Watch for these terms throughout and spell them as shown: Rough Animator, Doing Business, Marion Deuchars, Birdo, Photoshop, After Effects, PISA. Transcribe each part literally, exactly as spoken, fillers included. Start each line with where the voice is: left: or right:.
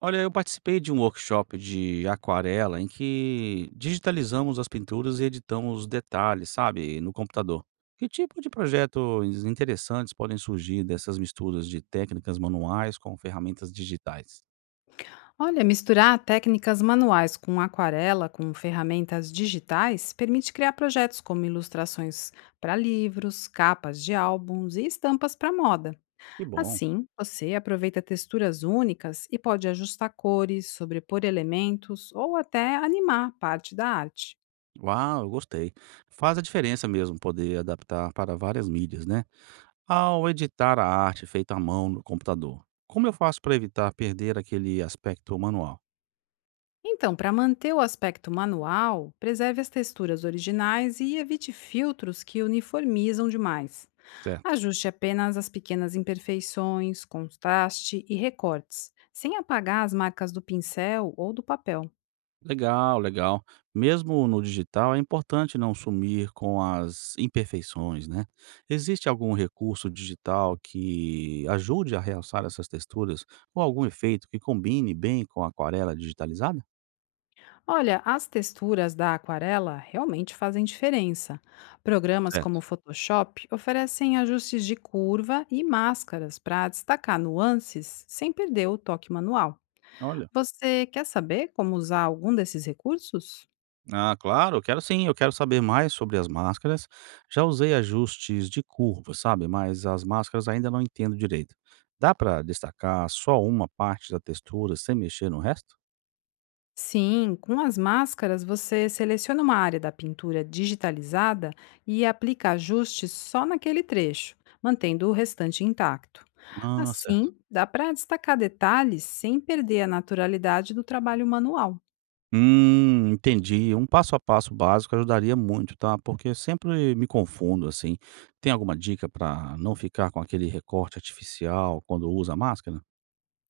right: Olha, eu participei de um workshop de aquarela em que digitalizamos as pinturas e editamos detalhes, sabe, no computador. Que tipo de projetos interessantes podem surgir dessas misturas de técnicas manuais com ferramentas digitais?
left: Olha, misturar técnicas manuais com aquarela, com ferramentas digitais, permite criar projetos como ilustrações para livros, capas de álbuns e estampas para moda.
right: Que bom.
left: Assim, você aproveita texturas únicas e pode ajustar cores, sobrepor elementos ou até animar parte da arte.
right: Uau, eu gostei. Faz a diferença mesmo poder adaptar para várias mídias, né? Ao editar a arte feita à mão no computador, como eu faço para evitar perder aquele aspecto manual?
left: Então, para manter o aspecto manual, preserve as texturas originais e evite filtros que uniformizam demais.
right: Certo.
left: Ajuste apenas as pequenas imperfeições, contraste e recortes, sem apagar as marcas do pincel ou do papel.
right: Legal, legal. Mesmo no digital, é importante não sumir com as imperfeições, né? Existe algum recurso digital que ajude a realçar essas texturas ou algum efeito que combine bem com a aquarela digitalizada?
left: Olha, as texturas da aquarela realmente fazem diferença. Programas como o
right: Certo.
left: Photoshop oferecem ajustes de curva e máscaras para destacar nuances sem perder o toque manual.
right: Olha.
left: Você quer saber como usar algum desses recursos?
right: Ah, claro, eu quero sim, eu quero saber mais sobre as máscaras. Já usei ajustes de curva, sabe? Mas as máscaras ainda não entendo direito. Dá para destacar só uma parte da textura sem mexer no resto?
left: Sim, com as máscaras você seleciona uma área da pintura digitalizada e aplica ajustes só naquele trecho, mantendo o restante intacto.
right: Ah, certo.
left: Assim, dá para destacar detalhes sem perder a naturalidade do trabalho manual.
right: Hum, entendi. Um passo a passo básico ajudaria muito, tá? Porque eu sempre me confundo assim. Tem alguma dica para não ficar com aquele recorte artificial quando usa máscara?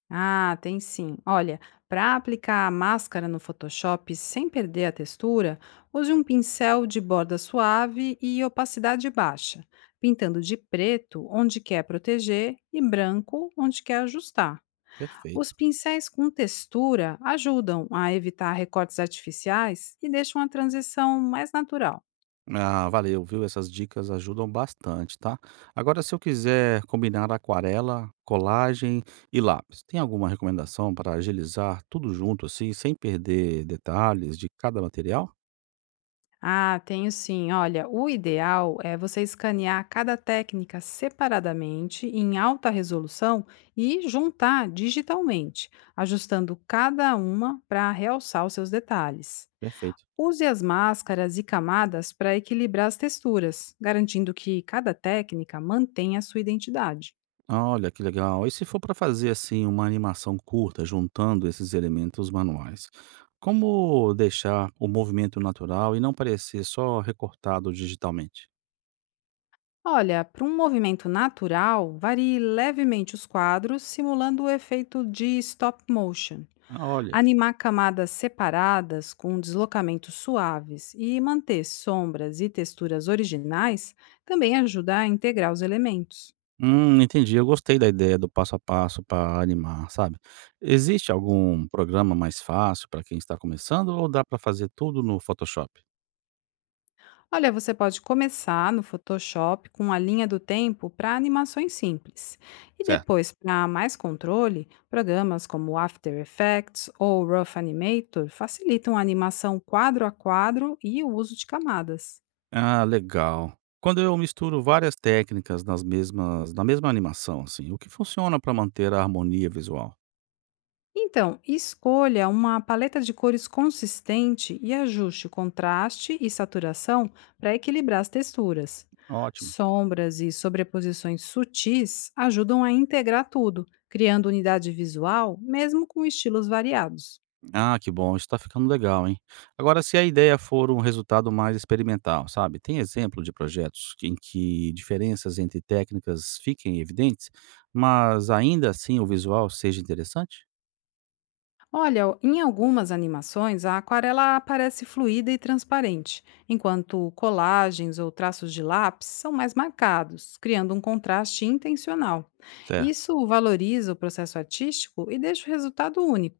left: Ah, tem sim. Olha, para aplicar a máscara no Photoshop sem perder a textura, use um pincel de borda suave e opacidade baixa, pintando de preto onde quer proteger e branco onde quer ajustar. Os
right: Perfeito.
left: pincéis com textura ajudam a evitar recortes artificiais e deixam a transição mais natural.
right: Ah, valeu, viu? Essas dicas ajudam bastante, tá? Agora, se eu quiser combinar aquarela, colagem e lápis, tem alguma recomendação para agilizar tudo junto assim, sem perder detalhes de cada material?
left: Ah, tenho sim. Olha, o ideal é você escanear cada técnica separadamente, em alta resolução, e juntar digitalmente, ajustando cada uma para realçar os seus detalhes.
right: Perfeito.
left: Use as máscaras e camadas para equilibrar as texturas, garantindo que cada técnica mantenha a sua identidade.
right: Olha, que legal. E se for para fazer assim uma animação curta juntando esses elementos manuais, como deixar o movimento natural e não parecer só recortado digitalmente?
left: Olha, para um movimento natural, varie levemente os quadros, simulando o efeito de stop motion.
right: Ah, Olha,
left: Animar camadas separadas com deslocamentos suaves e manter sombras e texturas originais também ajuda a integrar os elementos.
right: hum, entendi. Eu gostei da ideia do passo a passo para animar, sabe? Existe algum programa mais fácil para quem está começando ou dá para fazer tudo no Photoshop?
left: Olha, você pode começar no Photoshop com a linha do tempo para animações simples. E
right: Certo.
left: depois, para mais controle, programas como After Effects ou Rough Animator facilitam a animação quadro a quadro e o uso de camadas.
right: Ah, legal. Quando eu misturo várias técnicas nas mesmas, na mesma animação, assim, o que funciona para manter a harmonia visual?
left: Então, escolha uma paleta de cores consistente e ajuste o contraste e saturação para equilibrar as texturas.
right: Ótimo.
left: Sombras e sobreposições sutis ajudam a integrar tudo, criando unidade visual, mesmo com estilos variados.
right: Ah, que bom, isso tá ficando legal, hein. Agora se a ideia for um resultado mais experimental, sabe, tem exemplo de projetos que- em que diferenças entre técnicas fiquem evidentes, mas ainda assim o visual seja interessante?
left: Olha, o- em algumas animações, a aquarela aparece fluida e transparente, enquanto colagens ou traços de lápis são mais marcados, criando um contraste intencional.
right: Certo,
left: Isso valoriza o processo artístico e deixa o resultado único.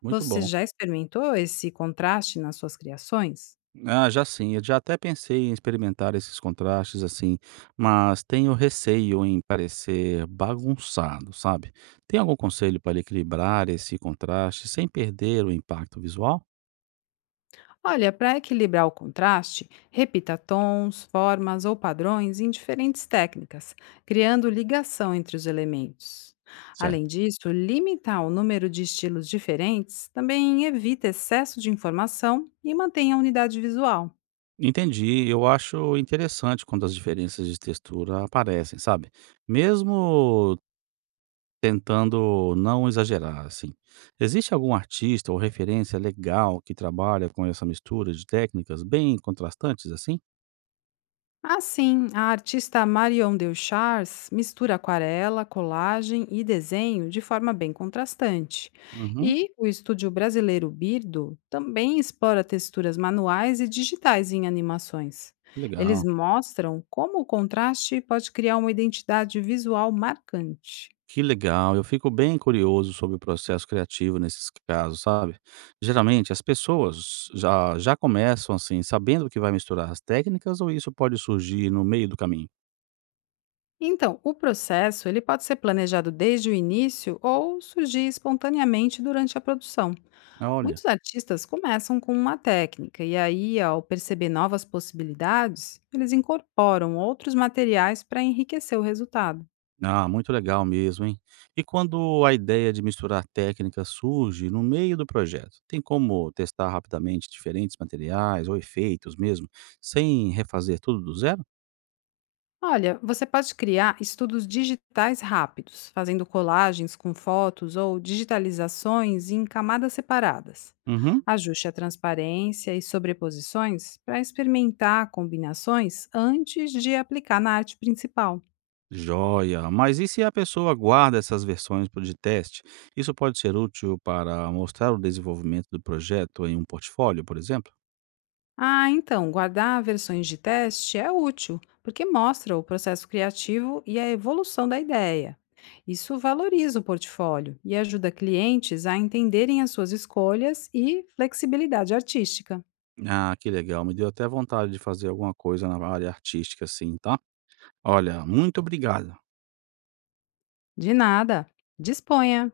right: muito
left: Você
right: bom.
left: já experimentou esse contraste nas suas criações?
right: Ah, já sim, eu já até pensei em experimentar esses contrastes assim, mas tenho receio em parecer bagunçado, sabe. Tem algum conselho para equilibrar esse contraste sem perder o impacto visual?
left: Olha, para equilibrar o contraste, repita tons, formas ou padrões em diferentes técnicas, criando ligação entre os elementos.
right: Certo.
left: Além disso, limitar o número de estilos diferentes também evita excesso de informação e mantém a unidade visual.
right: Entendi. Eu acho interessante quando as diferenças de textura aparecem, sabe? Mesmo tentando não exagerar, assim. Existe algum artista ou referência legal que trabalha com essa mistura de técnicas bem contrastantes, assim?
left: Ah, sim, a artista Marion Deuchars mistura aquarela, colagem e desenho de forma bem contrastante.
right: Uhum.
left: E o estúdio brasileiro Birdo também explora texturas manuais e digitais em animações.
right: Que
left: Eles
right: legal.
left: mostram como o contraste pode criar uma identidade visual marcante.
right: Que legal. Eu fico bem curioso sobre o processo criativo nesses casos, sabe? Geralmente as pessoas já, já começam assim, sabendo que vai misturar as técnicas ou isso pode surgir no meio do caminho?
left: Então, o processo ele pode ser planejado desde o início ou surgir espontaneamente durante a produção.
right: Olha.
left: Muitos artistas começam com uma técnica e aí, ao perceber novas possibilidades, eles incorporam outros materiais para enriquecer o resultado.
right: Ah, muito legal mesmo, hein? E quando a ideia de misturar técnicas surge no meio do projeto, tem como testar rapidamente diferentes materiais ou efeitos mesmo, sem refazer tudo do zero?
left: Olha, você pode criar estudos digitais rápidos, fazendo colagens com fotos ou digitalizações em camadas separadas.
right: Uhum.
left: Ajuste a transparência e sobreposições para experimentar combinações antes de aplicar na arte principal.
right: Joia. Mas e se a pessoa guarda essas versões pro- de teste? Isso pode ser útil para mostrar o desenvolvimento do projeto em um portfólio, por exemplo?
left: Ah, então, guardar versões de teste é útil, porque mostra o processo criativo e a evolução da ideia. Isso valoriza o portfólio e ajuda clientes a entenderem as suas escolhas e flexibilidade artística.
right: Ah, que legal, me deu até vontade de fazer alguma coisa na área artística, assim, tá. Olha, muito obrigado.
left: De nada, disponha!